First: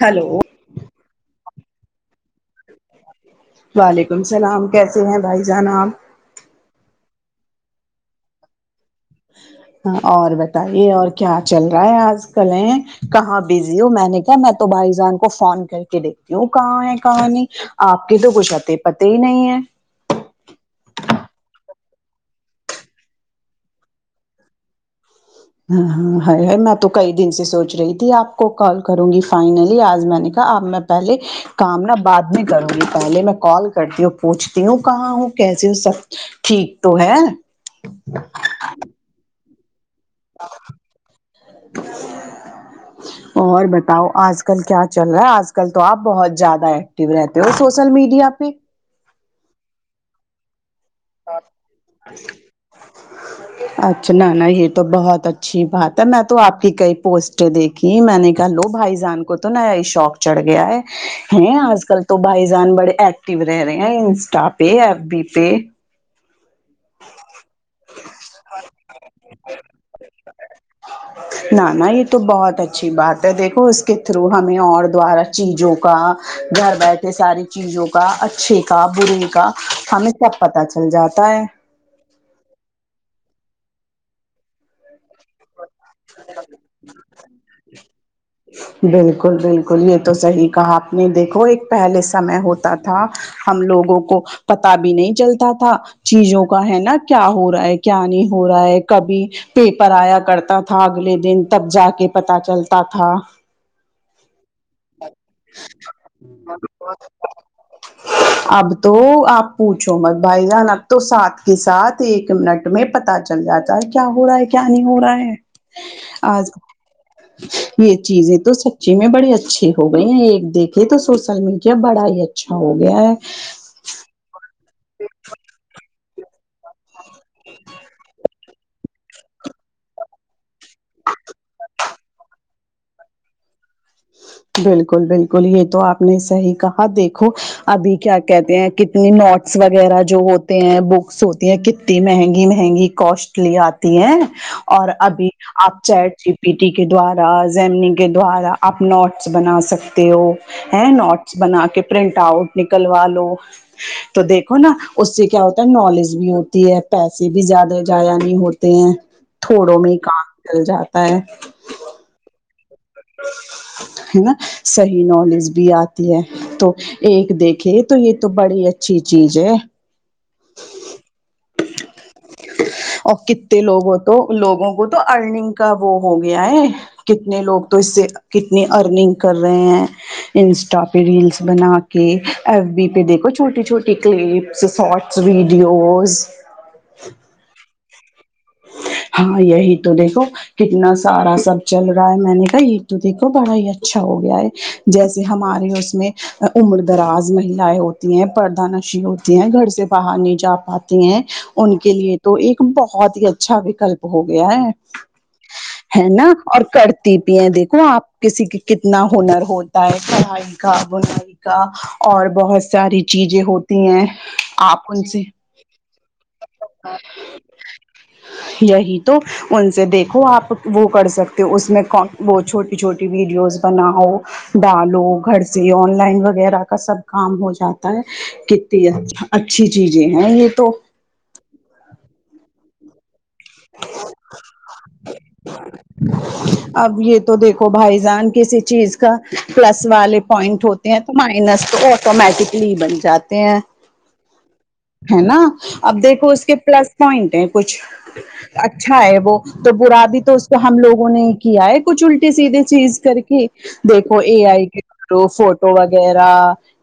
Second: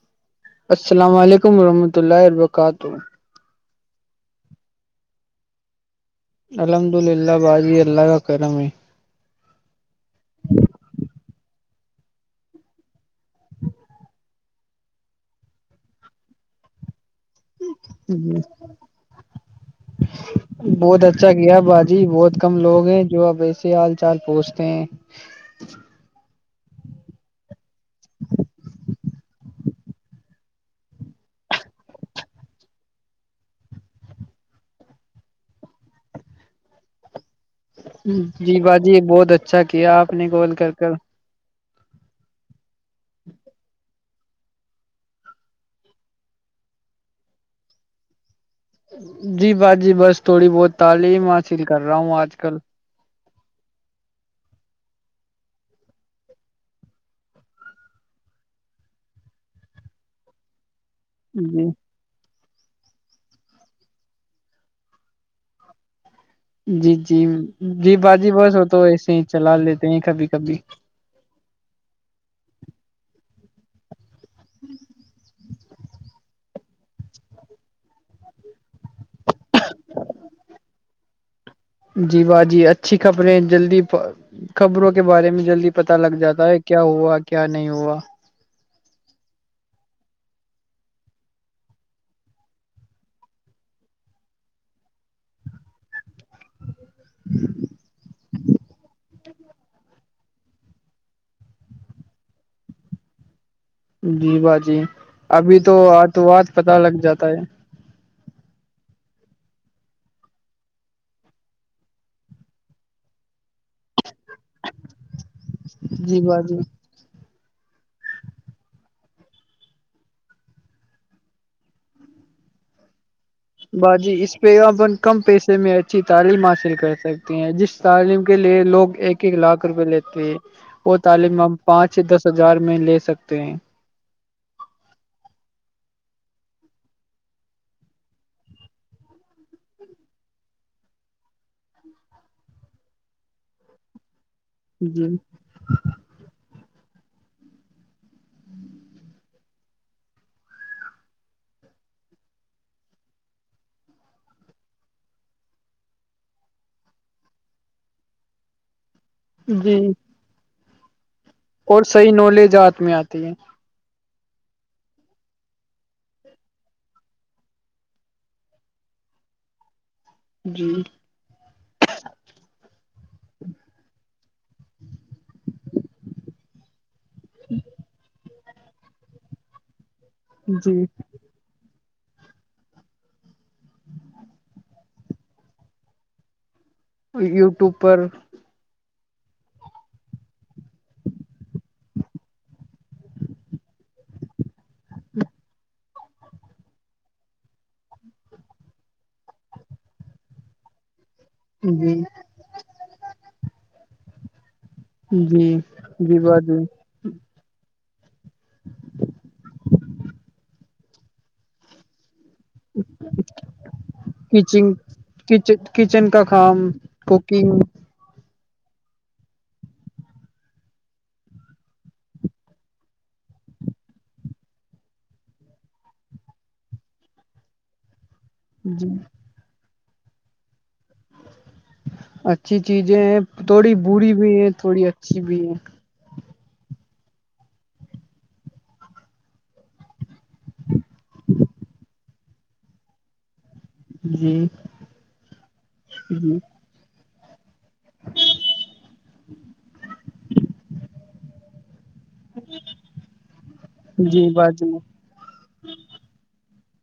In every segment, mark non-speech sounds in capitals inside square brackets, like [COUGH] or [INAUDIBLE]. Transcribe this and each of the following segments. hello السلام علیکم ورحمۃ اللہ وبرکاتہ وعلیکم السلام کیسے ہیں بھائی جان آب الحمد للہ باجی اللہ کا کرم ہے [UNINTELLIGIBLE] اور بتائیے اور کیا چل رہا ہے آج کل ہے کہاں بزی ہ میں نے میں تو بھائی جان کو فون کر کے دیکھتی ہوں کہاں ہے کہاں نہیں آپ کے تو کچھ اتے پتے ہی نہیں ہے ہ [UNINTELLIGIBLE] بہت اچھا کیا باجی بہت کم لوگ ہیں جو اب ایسے ہال چال پہنچتے ہیں ہاں ہاں میں تو کئی دن سے سوچ رہی تھی آپ کو کال کروں گی فائنلی آج میں نے اب میں پہلے کام نہ بعد میں کروں گی پہلے میں کال کرتی ہوں پوچھتی ہوں کہاں ہوں کیسے سب ٹھیک تو ہے جی باجی یہ بہت اچھا کیا آپ نے کال کر کر [INAUDIBLE] اور بتاؤ آج کل کیا چل رہا ہے آج کل تو آپ بہت زیادہ ایکٹو رہتے ہو سوشل میڈیا پہ جی باجی بس تھوڑی بہت تعلیم حاصل کر رہا ہوں آج کل [INAUDIBLE] اچھا نہ ن یہ تو بہت اچھی بات ہے میں تو آپ کی کئی پوسٹ دیکھی [UNINTELLIGIBLE] کہ میں نے کہا لو بھائی جان کو تو نیا ہی شوق چڑھ گیا ہے ہیں جی آج کل تو بھائی جان بڑے ایکٹو رہ رہے ہیں انسٹا پہ ایف بی پہ جی جی جی باجی بس وہ تو ایسے ہی چلا لیتے ہیں کبھی کبھی [INAUDIBLE] ن نا یہ تو بہت اچھی بات ہے دیکھو اس کے تھرو ہمیں اور دوارہ چیزوں کا گھر بیٹھے ساری چیزوں کا اچھے کا برے کا ہمیں سب پت چل جاتا ہے جی واہ جی اچھی خبر اپنے جلدی خبروں کے بارے میں جلدی پت لگ جاتا ہے کیا ہوا کیا نہیں ہوا ج [UNINTELLIGIBLE] بالکل بالکل یہ تو صحیح کہا آپ نے دیکھو ایک پہلے سمے ہوتا تھا ہم لوگوں کو پتا بھی نہیں چلتا تھا چیزوں کا ہے نا کیا ہو رہا ہے کیا نہیں ہو رہا ہے کبھی پیپر آیا کرتا تھا اگلے دن تب جا کے پتہ چلتا تھا جی با جی ابھی تو آت وات پت لگ جاتا ہے اب تو آپ پوچھو مت بھائی جان اب تو ساتھ کے ساتھ ایک منٹ میں پتا چل جاتا ہے کیا ہو رہا ہے کیا نہیں ہو رہا ہے جی آ باجی یہ چیزیں تو سچی میں بڑی اچھی ہو گئی ہیں ایک دیکھے تو سوشل میڈیا بڑا ہی اچھا اچھا ہو گیا ہے باجی اس پہ اپن کم پیسے میں اچھی تعلیم حاصل کر سکتے ہیں جس تعلیم کے لیے لوگ ایک ایک لاکھ روپئے لیتے ہے وہ تعلیم ہم پانچ سے دس ہزار میں لے سکتے ہیں [UNINTELLIGIBLE] بالکل بالکل یہ تو آپ نے صحی کہا دیکھو ابھی کیا کہتے ہیں کتنی نوٹس وغیرہ جو ہوتے ہیں بکس ہوتی ہیں کتنی مہنگی مہنگی کوسٹلی آتی ہیں اور جی ابھی آپ چیٹ س پی ٹی کے دوارا زمنی کے دوارا آپ نوٹ بنا سکتے ہو ہے نوٹس بنا کے پرنٹ آؤٹ نکلوا لو تو دیکھو نا اس سے کیا ہوتا ہے نالج بھی ہوتی ہے پیسے بھی زیادہ جضایا نہیں ہوتے ہیں تھوڑوں جی میں کام جل جاتا ہے اور صح نالج آ ہے نا صحیح نالج بھی آتی ہے تو ایک دیکھے تو یہ تو بڑی اچھی چیز ہے جی [UNINTELLIGIBLE] [INAUDIBLE] اور کتنے لوگوں تو لوگوں کو تو ارننگ کا وہ ہو گیا ہے کتنے لوگ تو اس سے کتنی ارننگ کر رہے ہیں جی انسٹا پہ ریلس بنا کے ایف بی پہ دیکھو چھوٹی چھوٹی کلپس شارٹس ویڈیوز یوٹیوب پر ہاں یہی تو دیکھو کتنا سارا سب چل رہا ہے میں نے کہا یہید تو دیکھو بڑا ہی اچھا ہو گیا ہے جیسے ہمارے اس میں عمر دراز مہیائیں ہوتی ہیں پردہ نشی ہوتی ہے گھر سے باہر نہیں جا پاتی ہیں ان کے جی لیے تو ایک بہت ہی اچھا وکلپ ہو گیا ہے جی ہے جی نا اور باجی کرتے ٹی پی ہیں دیکھو آپ کسی کے کتنا ہنر ہوتا ہے پڑھائی کا بنائی اور بہت ساری چیزیں ہوتی ہیں کچن آپ ان سے ہی یہی تو ان سے دیکھو آپ وہ کر سکتے ہو اسس میں وہ چھوٹی چھوٹی ویڈیوز بناؤ ڈالو گھر سے آن لائن وغیرہ کا سب کام ہو جاتا ہے تی جی ہے اچھی چیزیں ہیں یہ تو اچھی چیزیں ہیں تھوڑی بری بھی ہے تھوڑی اچھی بھی ہے اب یہ تو دیکھو بھائی جان کسی چیز کا پلس والے پوائنٹ ہوتا تو مائنس تو آٹومیٹکلی بن جاتے ہیں جی ہے نا اب دیکھو جی اس کے پلس پوائنٹ ہیں کچھ اچھا ہے وہ تو برا بھی تو اس کو ہم لوگوں نے ہی کیا ہے کچھ الٹی سیدھے چیز کر کے دیکھو جی یہ آ ہی باجی کہ تو فوٹو وغیرہ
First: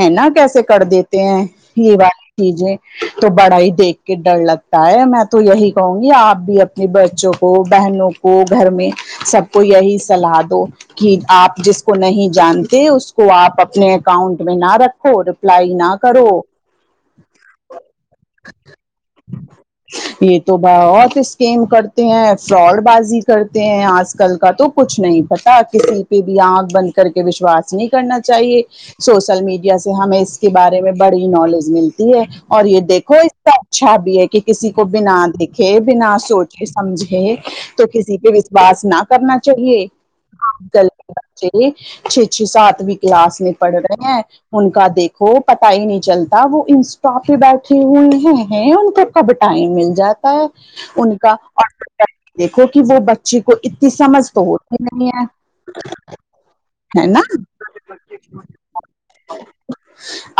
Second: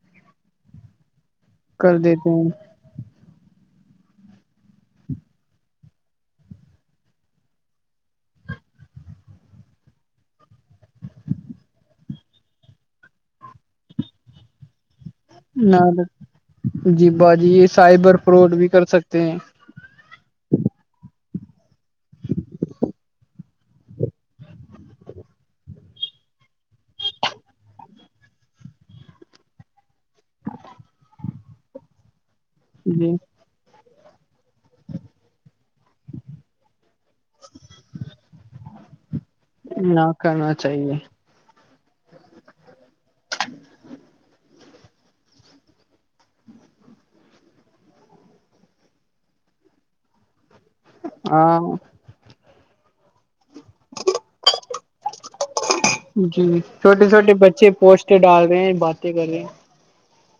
ہے نا کیسے کر دیتے ہیں یہ کر دیتے والی ہیں چیزیں تو بڑا ہی دیکھ کے ڈر لگتا ہے میں تو یہی کہوں گی آپ بھی اپنے بچوں کو بہنوں کو وہ گھر میں سب کو یہی صلاح دو کہ آپ جس کو نہیں جانتے اس کو آپ اپنے اکاؤنٹ میں نہ رکھو اور نہ تو جی باجی یہ سائبر فراڈ بھی کر سکتے ہیں [INAUDIBLE] یہ تو بہت اسکیم کرتے ہیں فراڈ بازی کرتے ہیں آج کل کا تو کچھ نہیں پتا کسی پہ بھی آنکھ بند کر کے وشواس نہیں کرنا چاہیے سوشل میڈیا سے ہمیں اس کے بارے میں بڑی نالج ملتی ہے اور یہ جی دیکھو اس کا اچھا بھی ہے کہ کسی کو بنا دیکھ بنا سوچے سمجھے تو کسی پہ وشواس نہ کرنا چلیےج نہ کرنا کل چاہیے بچے چھے چھے سات بھی کلاس میں پڑھ رہے ہیں ان کا دیکھو پتا ہی نہیں چلتا وہ ان کافی بیٹھے ہوئے ہیں ان کو کب ٹائم مل جاتا ہے ان کا ہاں دیکھو کہ وہ بچی کو اتنی سمجھ تو ہوتی نہیں ہے جی ہے چھوٹے نا چھوٹے بچے پوسٹ ڈال رہے ہیں باتیں کر رہے ہیں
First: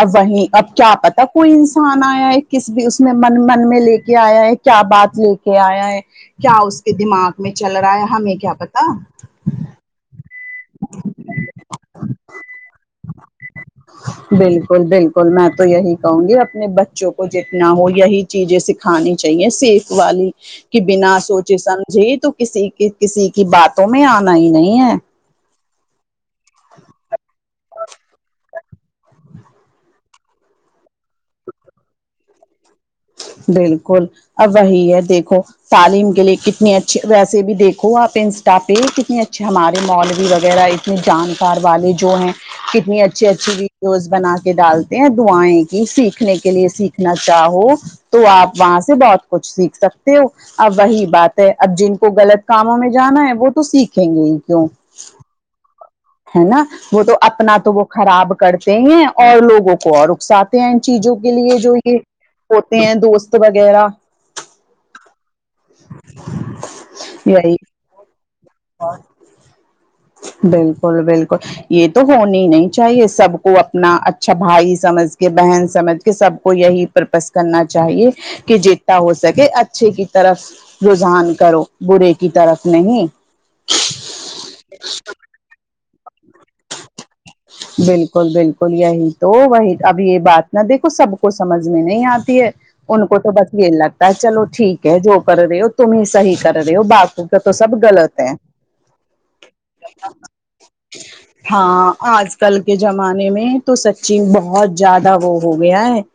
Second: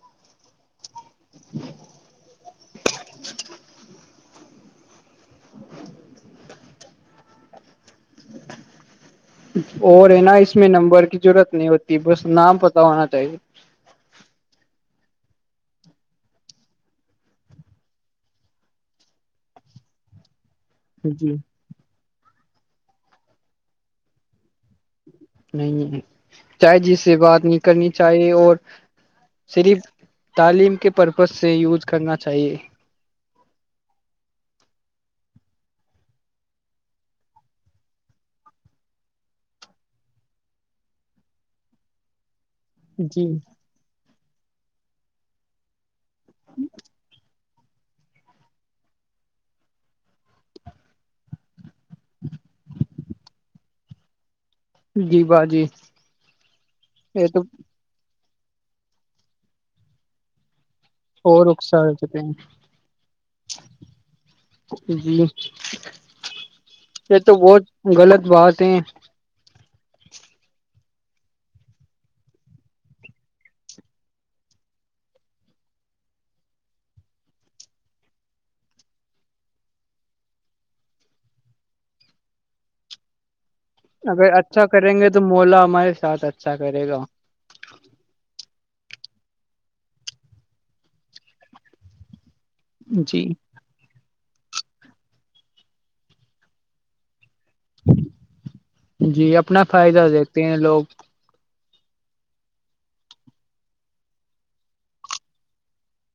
اب وہیں اب کیا پتا کوئی انسان آیا ہے کسی بھی اس میں من من میں لے کے آیا ہے کیا بات لے کے آیا ہے کیا اس کے دماغ میں چل رہا ہے ہمیں کیا پتا اور ہے نا اس میں نمبر کی ضرورت نہیں ہوتی بس نام پتا ہونا چاہیے بالکل بالکل میں تو یہی کہوں گے اپنے بچوں کو جتنا ہو یہی چیزیں سکھانی چاہیے سیف والی کہ بنا جی سوچے سمجھے تو کسی کے کسی کی باتوں میں آنا ہی نہیں ہے نہیں چائے جی سے بات نہیں کرنی چاہیے اور صرف تعلیم کے پرپز سے یوز کرنا چاہیے بالکل اب وہی ہے دیکھو تعلیم کے لیے کتنی اچھے ویسے بھی دیکھو آپ انسٹا پہ کتنے اچھے ہمارے مال بھی وغیرہ اپنے جانکار والے جو ہیں کتنی اچھی جی اچھی جوز بنا کے ڈالتے ہیں دعیں کی سیکھنے کے لیے سیکھنا چاہو تو آپ وہاں سے بہت کچھ سیکھ سکتے ہو ا وہی بات اب جن کو غلط کاموں میں جانا ہے وہ تو سیکھیں گے ہی کیوں جی باجی ہے نا وہ تو اپنا تو وہ خراب کرتے ہیں اور لوگوں کو اور اکساتے ہیں ان چیزوں کے اور لیے جو اکسار یہ چکے ہیں ہوتے ہیں دوست وغیرہ جی یہ تو یہی بہت غلط بات ہے بالکل بالکل یہ تو ہونی ہی نہیں چاہیے سب کو اپنا اچھا بھائی سمجھ کے بہن سمجھ کے سب کو یہی پرپس کرنا چاہیے کہ جتتا ہو سکے اچھے کی طرف رجحان کرو برے کی طرف نہیں اگر اچھا کریں گے تو مولا ہمارے ساتھ اچھا کرے گا [INAUDIBLE] بالکل بالکل یہی تو وہی اب یہ بات نہ دیکھو سب کو سمجھ میں نہیں آتی ہے ان کو جی تو بس یہی لگتا ہے چلو ٹھیک ہے جو کر رہے ہو تم ہی صحیح کر رہے ہو باپ تو تو سب غلط ہے جی اپنا فائدہ دیکھتے ہیں لوگ ہاں آج کل کے زمانے میں تو سچن بہت زیادہ وہ ہو گیا ہے [INAUDIBLE]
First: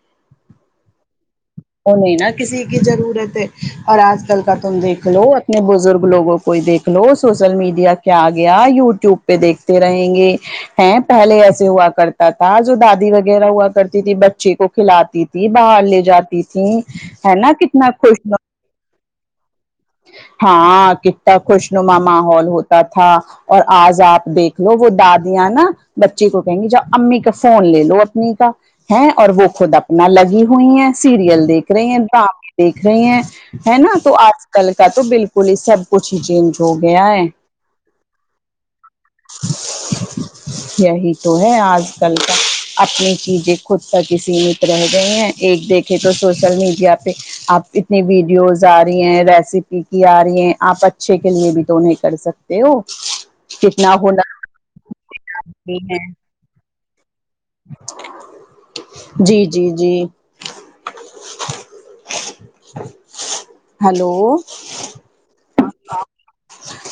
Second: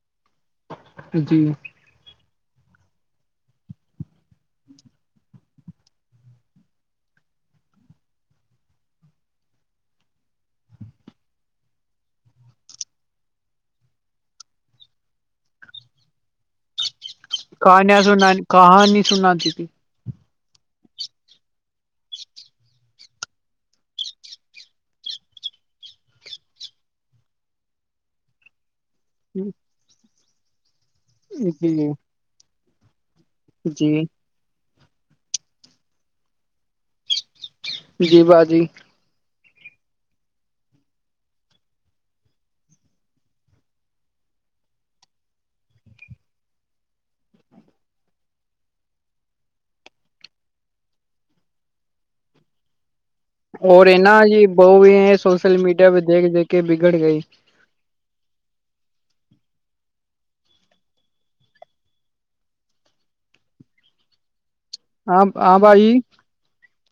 جی وہ نہیں نا کسی کی ضرورت ہے اور آج کل کا تم دیکھ لو اپنے بزرگ لوگوں کو کوئی دیکھ لو سوشل میڈیا کیا گیا یو ٹیوب پہ دیکھتے رہیں گے ہیں پہلے ایسے ہوا کرتا تھا جو دادی وغیرہ ہوا کرتی تھی بچے کو کھلاتی تھی باہر لے جاتی تھیں کہانیا سنا کہانی سناتی ت ہاں کتنا خوش نما ماحول ہوتا تھا اور آج آپ دیکھ لو وہ دادیاں نا بچی کو کہیں گی جؤ امی کا فون لے لو اپنی کا ہیں اور وہ خود اپنا لگی ہوئی ہیں سیریل دیکھ رہے جی ہیں ڈرامے دیکھ رہے ہیں ہے نا جی تو آج کل کا تو بالکل ہی سب کچھ ہی چینج ہو گیا ہے جی با جی یہی تو ہے آج کل کا اپنی چیزیں خود تک سیمت رہ گئی ہیں ایک دیکھے تو سوشل میڈیا پہ آپ اتنی ویڈیوز آ رہی ہیں ریسیپی کی آ رہی ہیں آپ اچھے کے لیے بھی تو نہیں کر سکتے دو اور ہے نا ج بہ بھی ہیں سوشل میڈیا پہ ہیں دیکھ دیکھ کے بگڑ گئی جی جی جی ہلو آاں آ بھائی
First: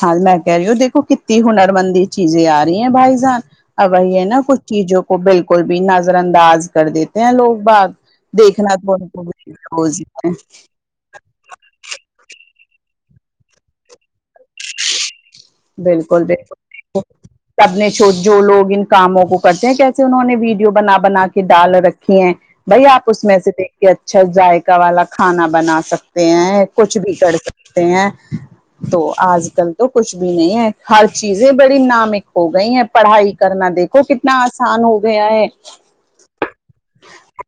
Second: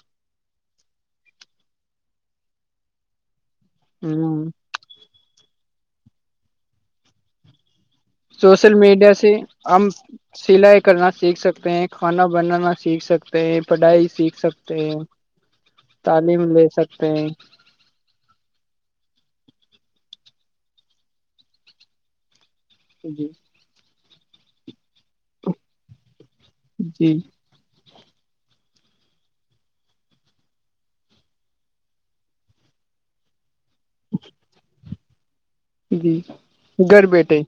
ہاں میں کہہ رہی ہو دیکھو کتی ہنرمندی چیزیں آ رہی ہیں بھائی جان اب ہے ہ نا کچھ چیزوں کو بالکل بھی نظر انداز کر دیتے ہیں لوگ باغ سوشل میڈیا سے ہم ہے سل کرنا سیکھ سکتے ہیں کھانا بنانا سیکھ سکتے ہیں پڑھائی سیکھ سکتے ہیں تعلیم لے سکتے ہیں اپنے ش جو لوگ ان کاموں کو کرتے ہیں کیسے انہوں نے ویڈیو بنا بنا کے ڈال رکھی ہیں بھائی آپ اس جی میں سے دیکھ کے اچھا ذائقہ والا کھانا بنا سکتے ہیں کچھ بھی جی کر سک ہیں تو آج کل تو کچھ بھی نہیں ہے ہر چیزیں بڑی نامک ہو گئی ہیں پڑھائی کرنا دیکھو کتنا آسان ہو گیا ہے جی گھر بیٹھے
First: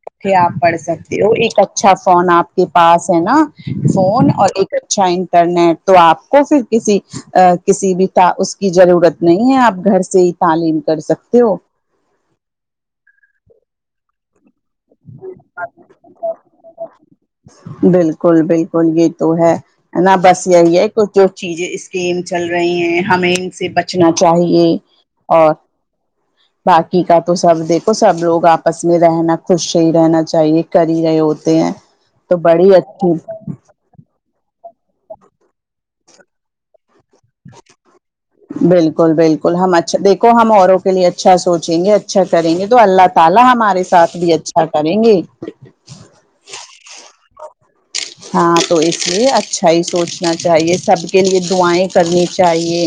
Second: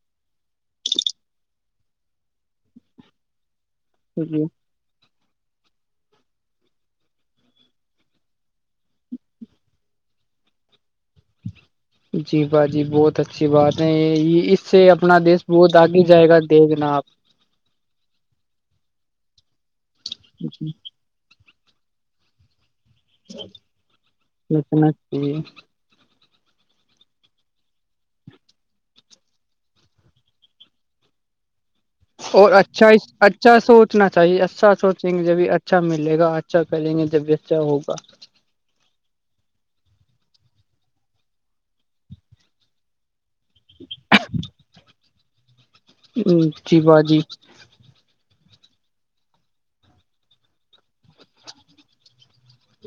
اکے آپ پڑھ سکتے ہو ایک اچھا فون آپ کے پاس ہے نا فون جی اور ایک اچھا انٹرنیٹ تو آپ کو پھر کسی کسی بھی اس کی ضرورت نہیں ہے آپ گھر سے ہی تعلیم کر سکتے ہو جی با جی بہت اچھی بات ہے یہ یہ اس سے اپنا دیش بہت آگے جائے گا دیکھناا آپ بالکل بالکل یہ تو ہے ہے نا بس یہی ہے جو چیزیں اسکیم چل رہی ہیں ہمیں ان سے بچنا چاہیے سوچنا چاہیے اور باقی کا تو سب دیکھو سب لوگ آپس میں رہنا خوش ہی رہنا چاہیے کر ہی رہے ہوتے ہیں تو اور بڑی اچھا اچھی اچھا سوچنا چاہیے اچھا سوچیں گے جبھی اچھا ملے گا اچھا کریں گے جب بھی اچھا ہوگا بالکل بالکل ہم اچھا دیکھو ہم اوروں کے لیے اچھا سوچیں گے اچھا کریں گے تو اللہ تعالی ہم ہمارے ساتھ بھی اچھا کریں گے جی باجی ہاں تو اس لیے اچھا ہی سوچنا چاہیے سب کے لیے دعائیں کرنی چاہیے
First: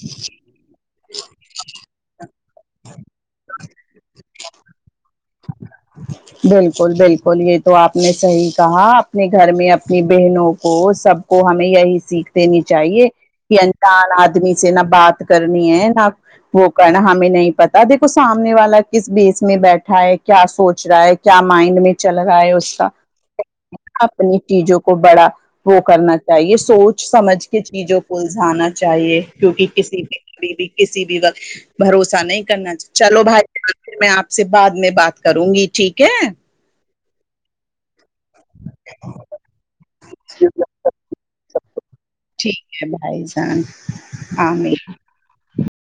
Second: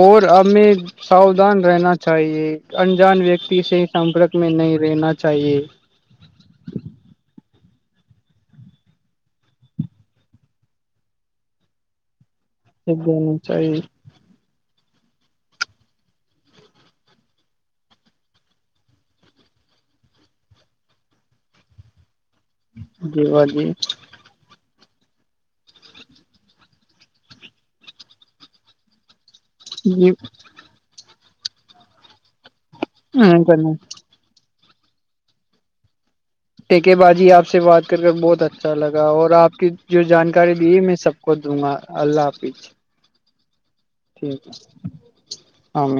اور ہمیں ساوودھان رہنا چاہیے انجان ویکتی سے ہی سمپرک میں نہیں رہنا چاہیے بالکل بالکل یہ تو آپ نے صحیح کہا اپنے گھر میں اپنی بہنوں کو سب کو ہمیں یہی سیکھ دینی چاہیے دینا کہ چاہیے انجان آدمی سے نہ بات کرنی ہے نہ وہ کرنا ہمیں نہیں پتا دیکھو سامنے والا کس بیس میں بیٹھ اھا کیا سوچ رہا ہے کیا مائنڈ میں چل رہا ہے اس کا جی با جی اپنی چیزوں کو بڑا وہ کرنا چاہیے سوچ سمجھ کے چیزوں کو الجھانا چاہیے کیک کسی جی بھی کھی بھی کسی بھی وقت بھروسہ نہیں کرنا چلو بھائی کرنا پھر میں آپ سے بعد میں بات کروں گی ٹھیک ہے ٹھیک باجی آپ سے بات کر بہت اچھا اچھا لگا اور آپ کی جو جانکاری دی ہے میں سب کو دوں گا اللہ حافظ بائی جان ٹھیک ہے آمین ہاں م